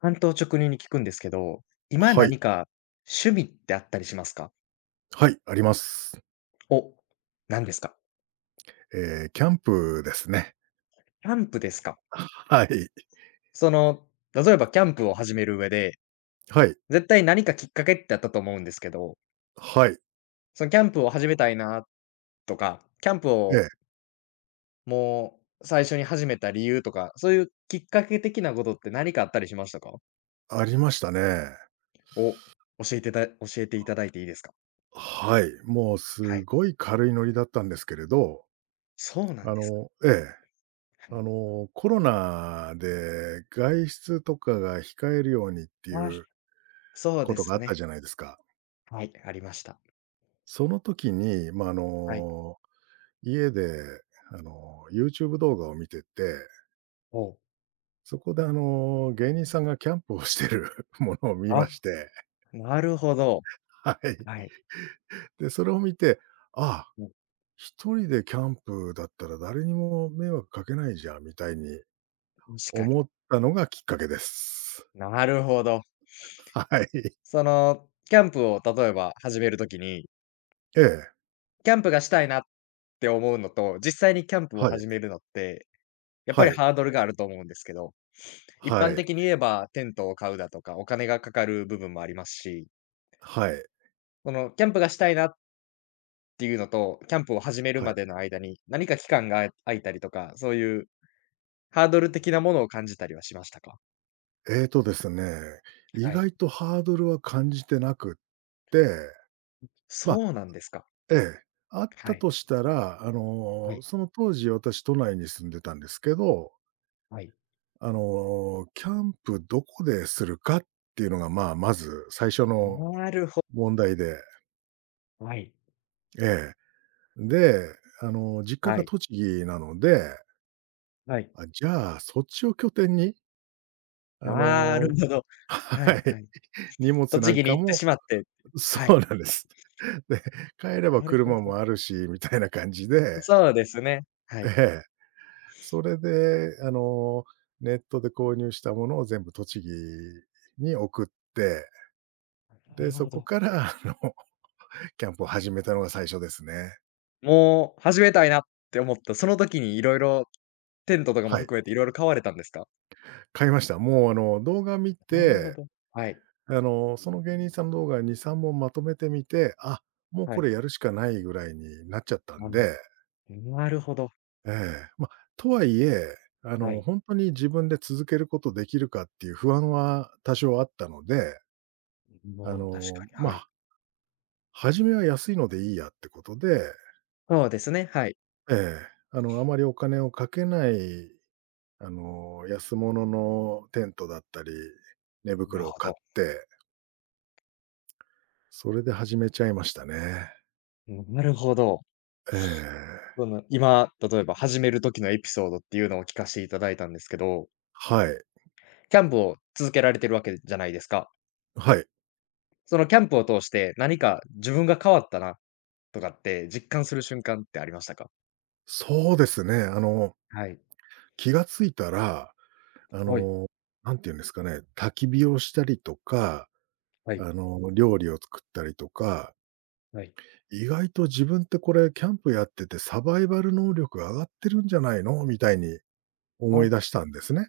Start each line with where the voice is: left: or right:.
left: 単刀直入に聞くんですけど、今
right: はい、
left: 何か趣味ってあったりしますか？
right: はい、あります。
left: お、何ですか？
right: キャンプですね。
left: キャンプですか？
right: はい、
left: その、例えばキャンプを始める上で、
right: はい、
left: 絶対何かきっかけってあったと思うんですけど、
right: はい。
left: そのキャンプを始めたいなとか、キャンプ
right: え
left: を
right: え、
left: もう最初に始めた理由とか、そういうきっかけ的なことって何かあったりしましたか？
right: ありましたね。
left: お、教えてた教えていただいていいですか？
right: はい、もう
left: は
right: す
left: い。
right: ごい軽いノリだったんですけれど、
left: そうな
right: あ
left: んですか。
right: のええ、
left: はい。
right: コロナで外出とかが控えるようにってい
left: はい。
right: う
left: そう
right: こ
left: で
right: とが
left: す
right: あった
left: ね。
right: じゃないですか。
left: はい、ありました。
right: その時に、
left: はい。
right: 家でYouTube 動画を見てて、
left: おお。
right: そこで芸人さんがキャンプをしてる ものを見
left: あ。
right: まして、
left: なるほど。
right: はい。
left: はい。
right: で、それを見て、ああ、
left: うん、
right: 一人でキャンプだったら誰にも迷惑かけないじゃんみたいに
left: 確か
right: 思ったのがきっかけです。
left: に。なるほど。
right: はい。
left: その、キャンプを例えば始めるときに、
right: ええ。
left: キャンプがしたいなって思うのと、実際にキャンプを
right: は
left: 始
right: い。
left: めるのって、やっぱ
right: は
left: り
right: い。
left: ハードルがあると思うんですけど、一
right: は
left: 般
right: い。
left: 的に言えばテントを買うだとか、お金がかかる部分もありますし、
right: はい。
left: そのキャンプがしたいなっていうのと、キャンプを始める
right: はい。
left: までの間に、何か期間が空いたりとか、そういうハードル的なものを感じたりはしましたか？
right: えっとですね、意
left: はい。
right: 外とハードルは感じてなくって、まあ、
left: そうなんですか。
right: ええ、あっ
left: は
right: た
left: い。
right: としたら、
left: はい。
right: その当時私都内に住んでたんですけど、
left: はい。
right: キャンプどこでするかっていうのが、まあ、まず最初の
left: なるほ
right: 問題で、
left: はい、
right: ええ。で、実家
left: は
right: が
left: い、
right: 栃木なので、
left: はい。
right: あ、じゃあ、そっちを拠点に、あ
left: な
right: の
left: るほど。は
right: は
left: い
right: い、
left: はい。
right: 荷物な
left: 栃
right: ん
left: 木に
right: か
left: 行って
right: も
left: しまっては
right: そう
left: い。
right: なんです。で、帰れば
left: なるほ
right: 車
left: ど。
right: もあるしみたいな感じで、
left: そうですね。は
right: え
left: い。
right: え、それで、ネットで購入したものを全部栃木に送って、
left: な
right: で、
left: る
right: そ
left: ほ
right: こ
left: ど。
right: から、キャンプを始めたのが最初ですね。
left: もう始めたいなって思った、その時にいろいろテントとかも
right: はい。
left: 含めていろいろ買われたんですか？
right: 買いました。もう動画見
left: なるほ
right: て、
left: ど。はい、
right: その芸人さんの動画2、3本まとめてみて、あ、もう
left: は
right: こ
left: い。
right: れやるしかないぐらいになっちゃった
left: あ
right: ん
left: の、
right: で、
left: なるほど。
right: ええ、ま、とはいえ、
left: はい。
right: ほんとに自分で続けることできるかっていう不安は多少あったので、あ
left: もう確か
right: の、
left: に、はい。
right: ま、初めは安いのでいいやってことで、
left: そうですね、はい。
right: ええ、あまりお金をかけない安物のテントだったり、寝
left: なる
right: 袋を
left: ほ
right: 買っ
left: ど。
right: て、それで始めちゃいましたね。
left: なるほど。
right: え
left: そ
right: え。
left: の、今、例えば始める時のエピソードっていうのを聞かしていただいたんですけど
right: はい。
left: キャンプを続けられてるわけじゃないですか。
right: はい。
left: そのキャンプを通して何か自分が変わったなとかって実感する瞬間ってありましたか？
right: そうですね。
left: はい。
right: 気がついたら、あ
left: はい。
right: の、なんて言うんですかね、焚き火をしたりとか、
left: はい。
right: 料理を作ったりとか、
left: はい。
right: 意外と自分ってこれキャンプやっててサバイバル能力上がってるんじゃないのみたいに思
left: あ、
right: い出したんですね。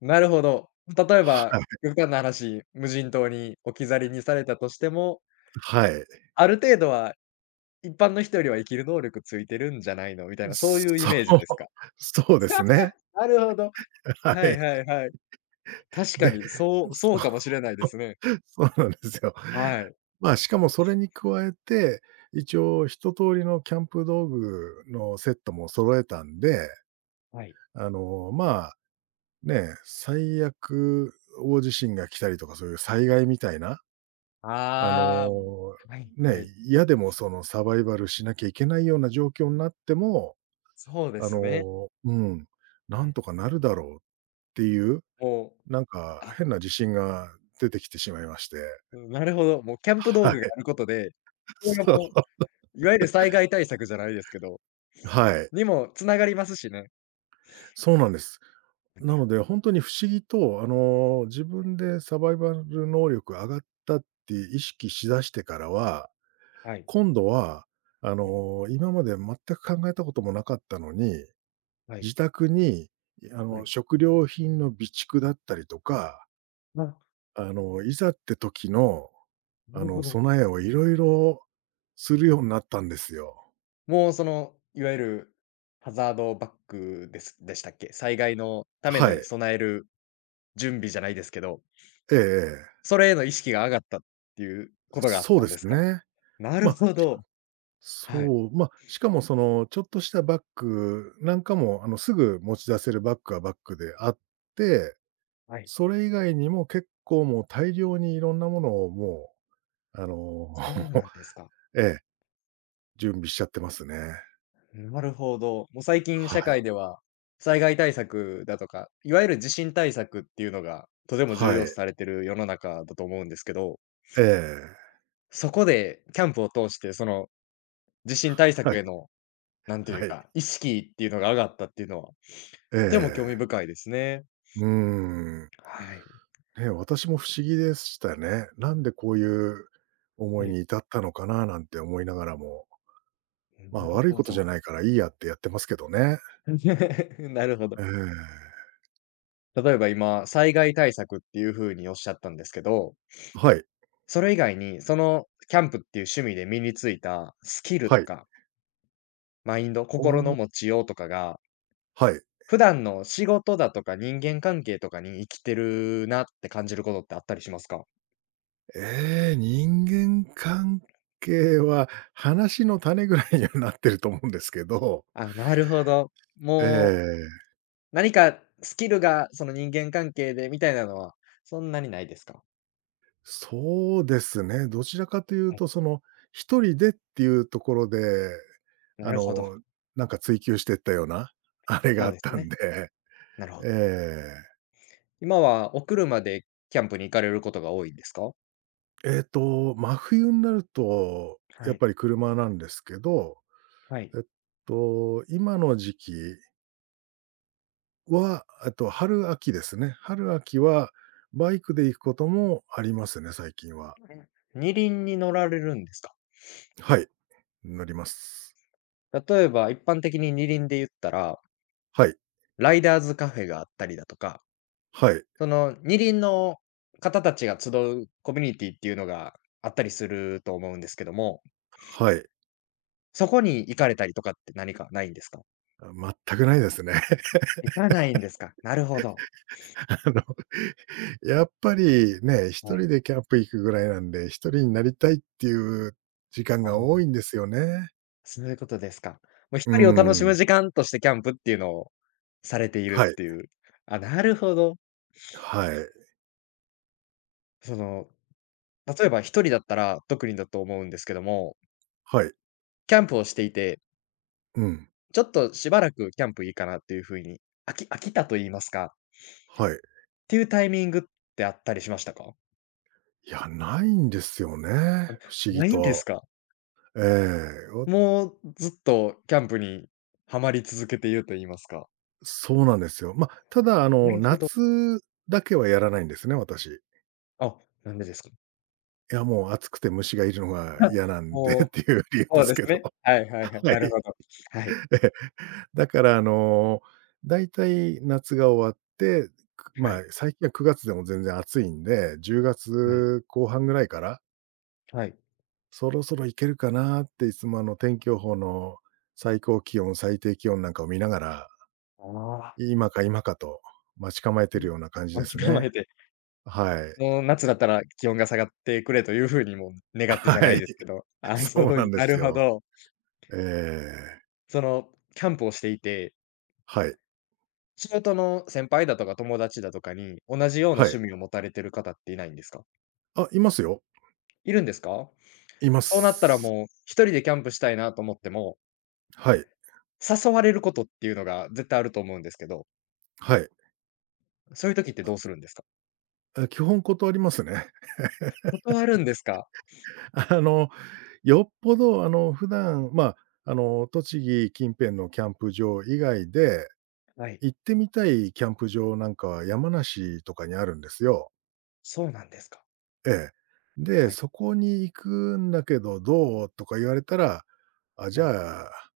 left: なるほど。例えば、
right: はい。
left: 極端な話、無人島に置き去りにされたとしても、
right: はい。
left: ある程度は一般の人よりは生きる能力ついてるんじゃないのみたいな、そういうイ
right: そ
left: メージ
right: う、
left: ですか？
right: そうですね。
left: なるほど。
right: は
left: はい
right: い。
left: はいはい。確か
right: で、
left: にそうかも
right: そ
left: しれないですね。
right: う そうなんですよ。
left: はい。
right: まあ、しかもそれに加えて、一応一通りのキャンプ道具のセットも揃えたんで、
left: はい。
right: まあ、ね、最悪大地震が来たりとかそういう災害みたいな、あ
left: ああ、
right: の、
left: はい。
right: ね、
left: はい。
right: 嫌でもそのサバイバルしなきゃいけないような状況になっても、
left: そうで
right: あ
left: すね。
right: の、うん、
left: は
right: なん
left: い。
right: とかなるだろうっていう、
left: もう、
right: なんか
left: あ、
right: 変な自信が出てきてしまいまして。
left: なるほど、もうキャンプ道
right: は
left: 具が
right: い。
left: あることで、それが
right: そう。
left: もう、いわゆる災害対策じゃないですけど、
right: はい。
left: にもつながりますしね。
right: そうなんです。なので、本当に不思議と、自分でサバイバル能力上がったって意識しだしてからは、
left: はい。
right: 今度は、今まで全く考えたこともなかったのに、
left: はい。
right: 自宅に、
left: はい。
right: 食料品の備蓄だったりとか、
left: あ、
right: いざって時の、
left: なるほど。
right: 備えをいろいろするようになったんですよ。
left: もうその、いわゆるハザードバッグですでしたっけ？災害のため
right: は
left: に
right: い。
left: 備える準備じゃないですけど、
right: ええええ。
left: それへの意識が上がったっていうことがあっ
right: そう
left: た
right: で
left: んで
right: す
left: すか？
right: ね。
left: なる
right: まあ、
left: ほど。はい。
right: そう、まあ、しかもその、ちょっとしたバッグなんかも、すぐ持ち出せるバッグはバッグであって、
left: はい。
right: それ以外にも結構もう大量にいろんなものをもう、あの、
left: そうなん ですか。
right: ええ、準備しちゃってますね。
left: なるほど。もう最近
right: は
left: 社
right: い。
left: 会では、災害対策だとか、いわゆる地震対策っていうのが、とても重
right: は
left: 要視
right: い。
left: されてる世の中だと思うんですけど、
right: ええ。
left: そこでキャンプを通して、その地震対
right: は
left: 策
right: い、
left: への、なんという
right: はい。
left: か、意識っていうのが上がったっていうのは、
right: え
left: とても興味
right: え。
left: 深いですね。
right: うーん。
left: はい。
right: ね、私も不思議でしたね。なんでこういう思
left: は
right: い
left: い。
right: に至ったのかななんて思いながらも、ま
left: な
right: あ、
left: る
right: 悪い
left: ほ
right: こと
left: ど。
right: じゃないからいいやってやってますけどね。
left: なるほど。
right: ええ、
left: 例えば今、災害対策っていうふうにおっしゃったんですけど、
right: はい、
left: それ以外に、そのキャンプっていう趣味で身についたスキル
right: は
left: と
right: い。
left: かマインド、
right: お
left: 心の
right: お、
left: 持ちようとかが、
right: はい。
left: 普段の仕事だとか人間関係とかに生きてるなって感じることってあったりしますか？
right: ええ、人間関係は話の種ぐらいにはなってると思うんですけど、
left: あ、なるほど。
right: え
left: もう、
right: え、
left: 何かスキルがその人間関係でみたいなのは、そんなにないですか？
right: そうですね、どちらかという
left: はい、
right: とその、一人でっていうところで、
left: な
right: あ
left: るほど。
right: の、なんか追求してったような、あれが
left: そ
right: あ
left: う
right: っ
left: です
right: たん
left: ね。
right: で、
left: なるほ
right: え
left: ど。
right: え。
left: 今はお車でキャンプに行かれることが多いんですか？
right: 真冬になると、や
left: は
right: っ
left: い、
right: ぱり車なんですけど、
left: はい。
right: えっ今の時期は、春秋ですね。春秋はバイクで行くこともありますね、最近は。
left: 二輪に乗られるんですか？
right: はい、乗ります。
left: 例えば一般的に二輪で言ったら、
right: はい、
left: ライダーズカフェがあったりだとか
right: はい、
left: その、二輪の方たちが集うコミュニティっていうのがあったりすると思うんですけども、
right: はい。
left: そこに行かれたりとかって何かないんですか？
right: あ、全くないですね。
left: 行かないんですか。なるほど。
right: あの、やっぱりね、一
left: はい。
right: 人でキャンプ行くぐらいなんで、一人になりたいっていう時間
left: あ
right: が多
left: ー
right: いんですよね。
left: そういうことですか。もう一
right: うー
left: 人を楽しむ
right: ん。
left: 時間としてキャンプっていうのをされている
right: は
left: っ
right: い、
left: ていう。あ、なるほど。
right: はい、
left: その、例えば一人だったら特にだと思うんですけども、
right: はい、
left: キャンプをしていて、
right: うん、
left: ちょっとしばらくキャンプいいかなっていう風に、飽きたと言いますか、っ
right: はい。
left: ていうタイミングってあったりしましたか？
right: いや、ないんですよね、不思議
left: ないんです
right: と。
left: か？
right: ええ、
left: もうずっとキャンプにはまり続けていると言いますか。
right: そうなんですよ。まあ、ただ、
left: なるほど。
right: 夏だけはやらないんですね、私。
left: あ、なんでですか？
right: いや、もう暑くて虫がいるのが
left: あ
right: 嫌なんで
left: も
right: っ
left: う、
right: ていう理由で
left: そう
right: す
left: で
right: け
left: す
right: ど。
left: ね。はいはいは い。
right: は
left: なる
right: い。
left: ほど。はい。
right: えだから、だいたい夏が終わって、く
left: は
right: まあ、
left: い。
right: 最近は9月でも全然暑いんで、10
left: はい。
right: 月後半ぐらいから、
left: はい。
right: そろそろいけるかなっていつも、天気予報の最高気温、最低気温なんかを見ながら、
left: ああ、
right: 今か今かと待ち構えてる
left: い
right: ような感じで
left: 待ち
right: す
left: 構
right: ね。
left: えて、
right: はい。
left: もう夏だったら気温が下がってくれという風にも 願って
right: は
left: じゃない
right: い。
left: ですけど、ああ、
right: そ
left: そ
right: う
left: う
right: な
left: いう
right: んで
left: な
right: す
left: るほ
right: よ。
left: ど。
right: ええ、
left: そのキャンプをしていて、
right: はい、
left: 仕事の先輩だとか友達だとかに、同じような
right: はい。
left: 趣味を持たれてる方っていないんですか？
right: あ、いますよ。
left: いるんですか？
right: いま
left: そうなったら
right: す。
left: もう、一人でキャンプしたいなと思っても、
right: はい、
left: 誘われることっていうのが絶対あると思うんですけど、
right: はい。
left: そういう時ってどうするんですか？
right: あ、基本断りますね。
left: 断るんですか？
right: あの、よっぽど普段、まあ、栃木近辺のキャンプ場以外で、
left: はい。
right: 行ってみたいキャンプ場なんかは山梨とかにあるんですよ。
left: そうなんですか。
right: ええ。で、
left: はい、
right: そこに行くんだけど、どう？とか言われたら、あ、じ
left: はい。
right: ゃあ、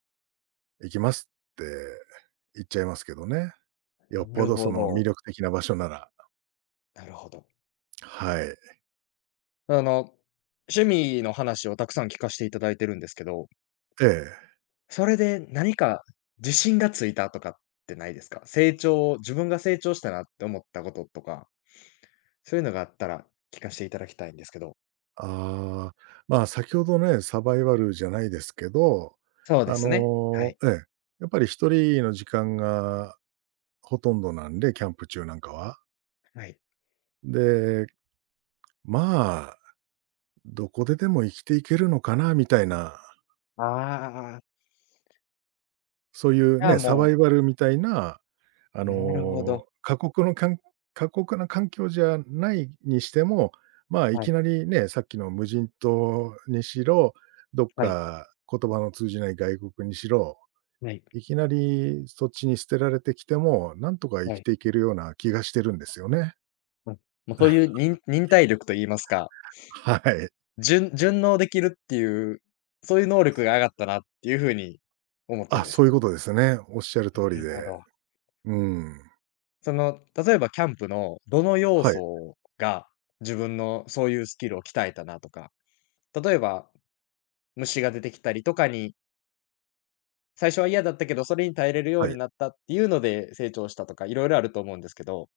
right: 行きますって言っちゃいますけどね。よっ
left: な
right: ぽ
left: る
right: どそ
left: ほ
right: の魅
left: ど、
right: 力的な場所なら、
left: なるほど。
right: はい。
left: あの、趣味の話をたくさん聞かしていただいてるんですけど、
right: ええ。
left: それで何か自信がついたとかってないですか？自分が成長したなって思ったこととか、そういうのがあったら聞かしていただきたいんですけど。
right: ああ、まあ、先ほどね、サバイバルじゃないですけど、
left: そうで
right: あ
left: すね。は
right: の、
left: い、
right: ええ、やっぱり一人の時間がほとんどなんで、キャンプ中なんかは。
left: はい。
right: で、まあ、どこででも生きていけるのかなみたいな
left: ああ。
right: そういう
left: じゃあ、
right: ね、サバイ
left: も
right: バルみたいな、あ
left: うなるほ
right: の、
left: ど。
right: 過酷のかん過酷な環境じゃないにしても、まあ、い
left: は
right: き
left: い、
right: なりね、さっきの無人島にしろ、どっ
left: はい、
right: か言葉の通じない外国にしろ、
left: はい、
right: いきなりそっちに捨てられてきても、なんとか生
left: は
right: き
left: い、
right: ていけるような気がしてるんですよね。
left: うんもうそういう忍耐力と言いますか、
right: はい。
left: 順応できるっていう、そういう能力が上がったなっていう風に思ったん
right: あ、
left: です
right: そういう
left: か？
right: ことですね。おっしゃる
left: な
right: 通り
left: る
right: で。
left: ほど。
right: うん。
left: その、例えばキャンプのどの要
right: はい、
left: 素が自分のそういうスキルを鍛えたなとか、例えば虫が出てきたりとかに、最初は嫌だったけど、それに耐えれるよ
right: は
left: うに
right: い。
left: なったっていうので成長したとか、いろいろあると思うんですけど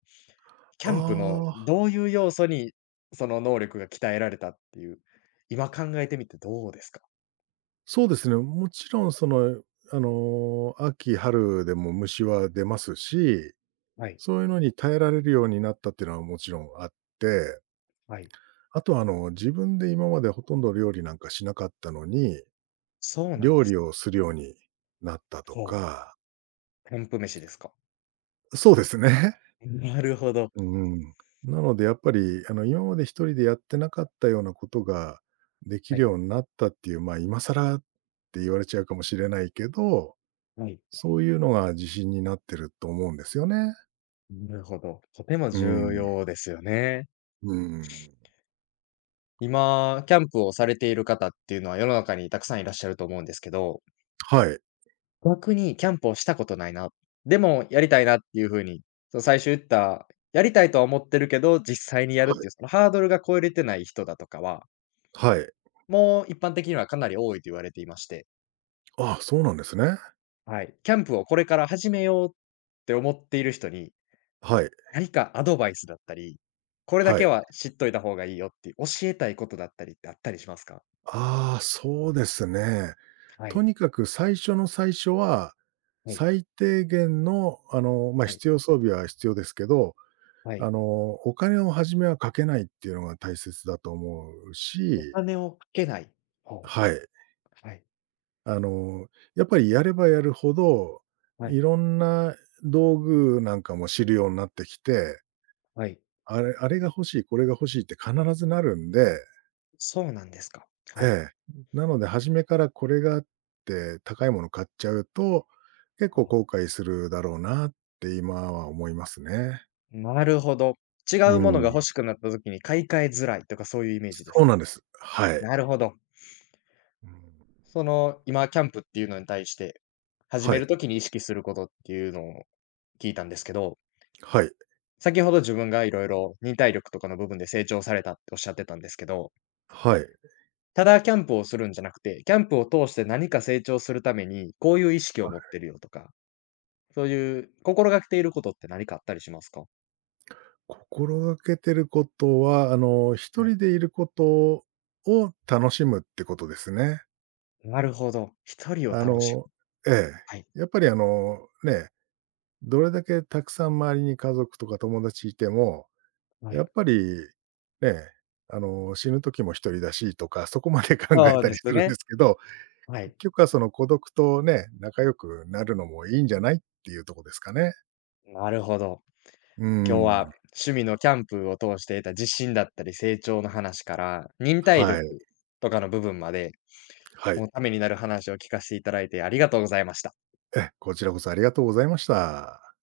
left: キャンプの
right: ああ。
left: どういう要素に、その能力が鍛えられたっていう、今考えてみてどうですか？
right: そうですね。もちろんその、秋春でも虫は出ますし、
left: はい、
right: そういうのに耐えられるようになったっていうのはもちろんあって、
left: はい。
right: あとは、自分で今までほとんど料理なんかしなかったのに、
left: そうなん
right: 料
left: です
right: 理
left: か。
right: をするようになったと
left: そ
right: か、
left: う。キャンプ飯ですか。
right: そうですね。
left: なるほど。
right: うん。なのでやっぱり、今まで一人でやってなかったようなことができ
left: は
right: る
left: い、
right: ようになったっていう、まあ、今更って言われちゃうかもしれないけど、
left: はい。
right: そういうのが自信になってると思うんですよね。
left: なるほど。とても
right: う
left: 重
right: ん。
left: 要ですよね。
right: うん。
left: 今、キャンプをされている方っていうのは世の中にたくさんいらっしゃると思うんですけど、
right: はい。
left: 逆にキャンプをしたことないな、でもやりたいなっていう風に、その最初言った、やりたいとは思ってるけど、実際にやる
right: は
left: っていう
right: い。
left: そのハードルが超えれてない人だとかは
right: はい。
left: もう一般的にはかなり多いと言われていまして、
right: あ、そうなんですね。
left: はい。キャンプをこれから始めようって思っている人に、
right: はい。
left: 何かアドバイスだったり、これだ
right: は
left: け
right: い。
left: は知っといた方がいいよって教えたいことだったりってあったりしますか？
right: ああ、そうですね。
left: は
right: と
left: い、
right: にかく最初の最初は、
left: はい、
right: 最低限のまあ、
left: はい。
right: 必要装備は必要ですけど、
left: はい。
right: あの、お金を初めはかけないっていうのが大切だと思う
left: お
right: し、
left: 金をかけない。ほ
right: はい。
left: う、はい、
right: あの、やっぱりやればやるほど、
left: は
right: い
left: い、
right: ろんな道具なんかも知るようになってきて、
left: はい。
right: あれが欲しい、これが欲しいって必ずなるんで、
left: そうなんですか。
right: え
left: はい。
right: え。なので初めからこれがあって高いもの買っちゃうと、結構後
left: お
right: 悔するだろうなって今は思いますね。
left: なるほど。違
right: う
left: うものが欲
right: ん。
left: しくなった時に買い替えづらいとかそういうイメージです
right: そう
left: か？
right: なんです。はい。
left: なるほど。
right: うん。
left: その、今キャンプっていうのに対して、始
right: は
left: め
right: い、
left: るときに意識することっていうのを聞いたんですけど、
right: はい、
left: 先ほど自分がいろいろ忍耐力とかの部分で成長されたっておっしゃってたんですけど、
right: はい。はい。
left: ただキャンプをするんじゃなくて、キャンプを通して何か成長するために、こういう意識を持ってるよとか、そういう心がけていることって何かあったりしますか？
right: 心がけてることは、一
left: はい。
right: 人でいることを楽しむってことですね。
left: なるほど。一人を
right: あ
left: 楽し
right: の
left: む。
right: え
left: はい。
right: やっぱりね、どれだけたくさん周りに家族とか友達いても、
left: は
right: や
left: い。
right: っぱり、ね、死ぬ時も一人だしとか、そこまで 考え
left: そう
right: た
left: で
right: り
left: す
right: するん
left: ね。
right: ですけど、
left: はい。
right: 結局はその孤独とね、仲良くなるのもいいんじゃないっていうとこですかね。
left: なるほど。
right: う
left: 今日は
right: ん。
left: 趣味のキャンプを通して得た自信だったり成長の話から、忍耐力
right: はい、
left: とかの部分まで、
right: はい。
left: もうためになる話を聞かせていただいてありがとうございました。
right: ええ、こちらこそありがとうございました。